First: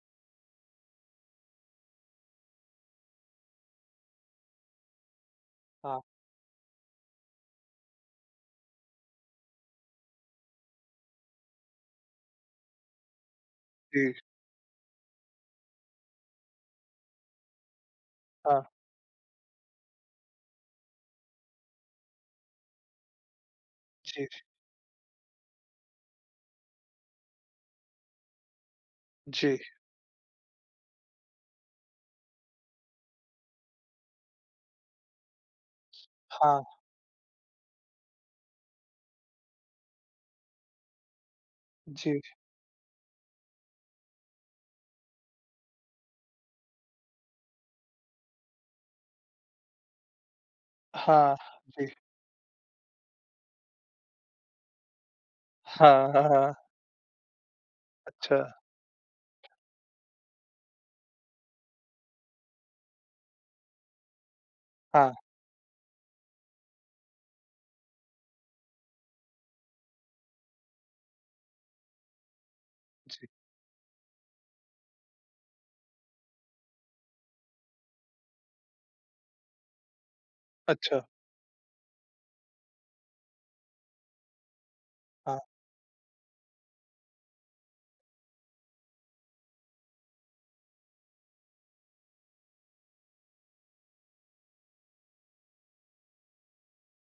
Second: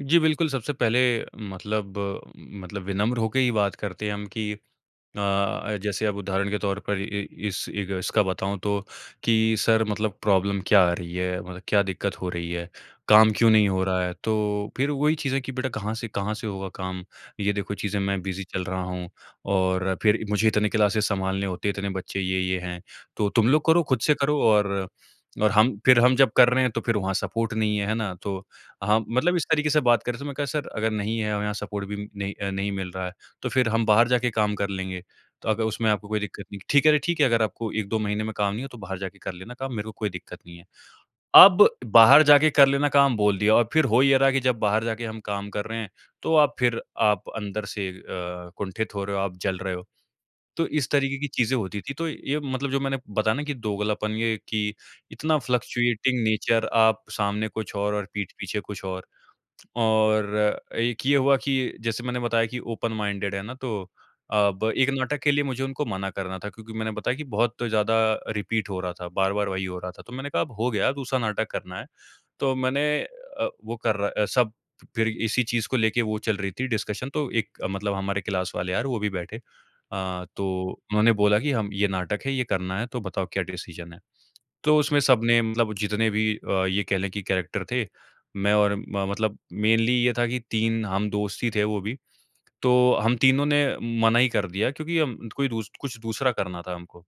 जी बिल्कुल सबसे पहले मतलब, मतलब विनम्र होकर ही बात करते हैं हम कि अ, हाँ। जैसे अब उदाहरण के तौर पर ए, इस एक इसका बताऊँ तो कि सर मतलब प्रॉब्लम क्या आ रही है? मतलब क्या दिक्कत हो रही है? काम क्यों नहीं हो रहा है? जी। तो फिर वही चीज़ें कि बेटा कहाँ से कहाँ से होगा काम? ये देखो चीज़ें, मैं बिज़ी चल हाँ। रहा हूँ और फिर मुझे इतने क्लासेस संभालने होते हैं, इतने बच्चे ये-ये हैं। तो तुम लोग करो, खुद से जी, जी। करो और अ, हम फिर हम जब कर रहे हैं तो फिर वहाँ सपोर्ट नहीं है, है ना? तो हम मतलब इस जी। तरीके से बात कर रहे हैं तो मैंने कहा सर अगर नहीं है और यहाँ सपोर्ट भी नहीं अ, नहीं मिल रहा है, तो फिर हम बाहर जाके काम कर लेंगे। तो अगर उसमें आपको कोई दिक्कत नहीं हाँ। है। ठीक है रे ठीक है अगर आपको 1-2 महीने में काम नहीं है तो बाहर जाके कर लेना काम, मेरे को कोई दिक्कत नहीं है। अब जी, बाहर जी। जाके कर लेना काम बोल दिया और फिर हो ये रहा है कि जब बाहर जाके हम काम कर रहे हैं तो आप फिर आप अंदर से अ, कुंठित हो रहे हो, आप जल रहे हो। तो इस तरीके की हाँ। चीज़ें होती थी। जी। तो ये मतलब जो मैंने बताया ना कि दोगलापन ये कि इतना हाँ, फ्लक्चुएटिंग हाँ, हाँ। नेचर आप सामने कुछ और, और पीठ अच्छा। पीछे कुछ और। और एक ये हुआ कि जैसे मैंने बताया कि ओपन माइंडेड है ना तो अब 1 हाँ। नाटक के लिए मुझे उनको मना करना था क्योंकि मैंने बताया कि बहुत ज़्यादा रिपीट हो रहा था, बार-बार वही हो रहा था। तो मैंने कहा अब हो गया दूसरा नाटक करना है। तो मैंने जी। अ, वो कर रहा अ, सब फिर इसी चीज़ को लेके वो चल रही थी डिस्कशन तो एक मतलब हमारे क्लास वाले यार वो भी बैठे। अ, तो अच्छा। उन्होंने बोला कि "हम ये नाटक है, ये करना है तो बताओ क्या डिसीज़न है।" तो उसमें हाँ। सबने मतलब जितने भी अ, ये कहले कि कैरेक्टर थे, मैं और म मतलब मेनली ये था कि 3 हम दोस्त ही थे वो भी। तो हम तीनों ने मना ही कर दिया क्योंकि हम कोई दूस कुछ दूसरा करना था हमको।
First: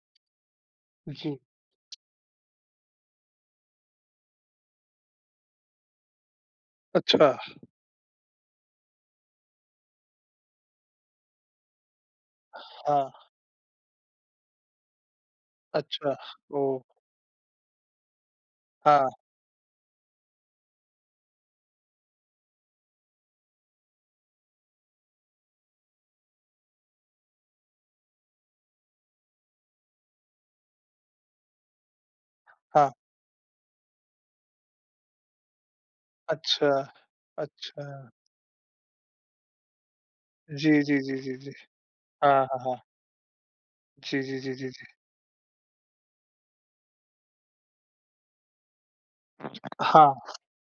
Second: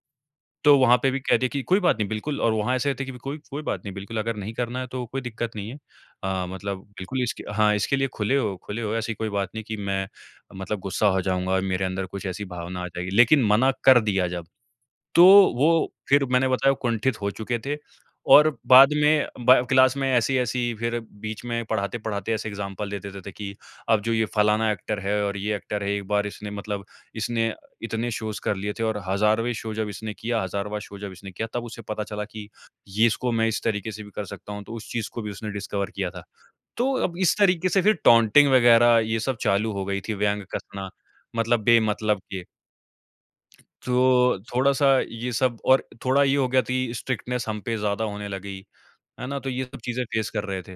तो वहाँ पे भी कह जी। दिया कि कोई बात नहीं बिल्कुल और वहाँ ऐसे थे कि कोई, कोई बात नहीं बिल्कुल अगर नहीं करना है तो कोई दिक्कत नहीं है। अ, मतलब बिल्कुल अच्छा। इसके हाँ इसके लिए खुले हो खुले हो। ऐसी कोई बात नहीं कि मैं मतलब गुस्सा हो जाऊँगा और मेरे अंदर कुछ ऐसी भावना आ जाएगी। हाँ। लेकिन मना कर दिया जब, तो वो अच्छा। फिर मैंने बताया ओह! कुंठित हो चुके थे और बाद हाँ। में बा क्लास में ऐसी-ऐसी फिर बीच में पढ़ाते-पढ़ाते ऐसे एग्ज़ामपल देते-देते कि अब जो ये फलाना एक्टर है और ये एक्टर है एक बार इसने मतलब इसने इतने शोज़ कर लिए थे और हज़ारवें शो जब इसने किया, हज़ारवाँ शो जब इसने किया तब उसे पता चला कि हाँ। ये इसको मैं इस तरीके से भी कर सकता हूँ। तो उस चीज़ को भी उसने डिस्कवर किया था। अच्छा। तो अब इस तरीके से फिर अच्छा। टॉटिंग वगैरह ये सब चालू हो गई थी, व्यंग जी, कसना जी, जी, जी, जी। मतलब बेमतलब हाँ, के। हाँ, हाँ। जी, जी, तो जी, जी, जी। थोड़ा-सा ये सब और थोड़ा ये हो गया कि स्ट्रिक्टनेस हम पे ज़्यादा होने लगी। है ना? तो ये सब चीज़ें फेस हाँ। कर रहे थे।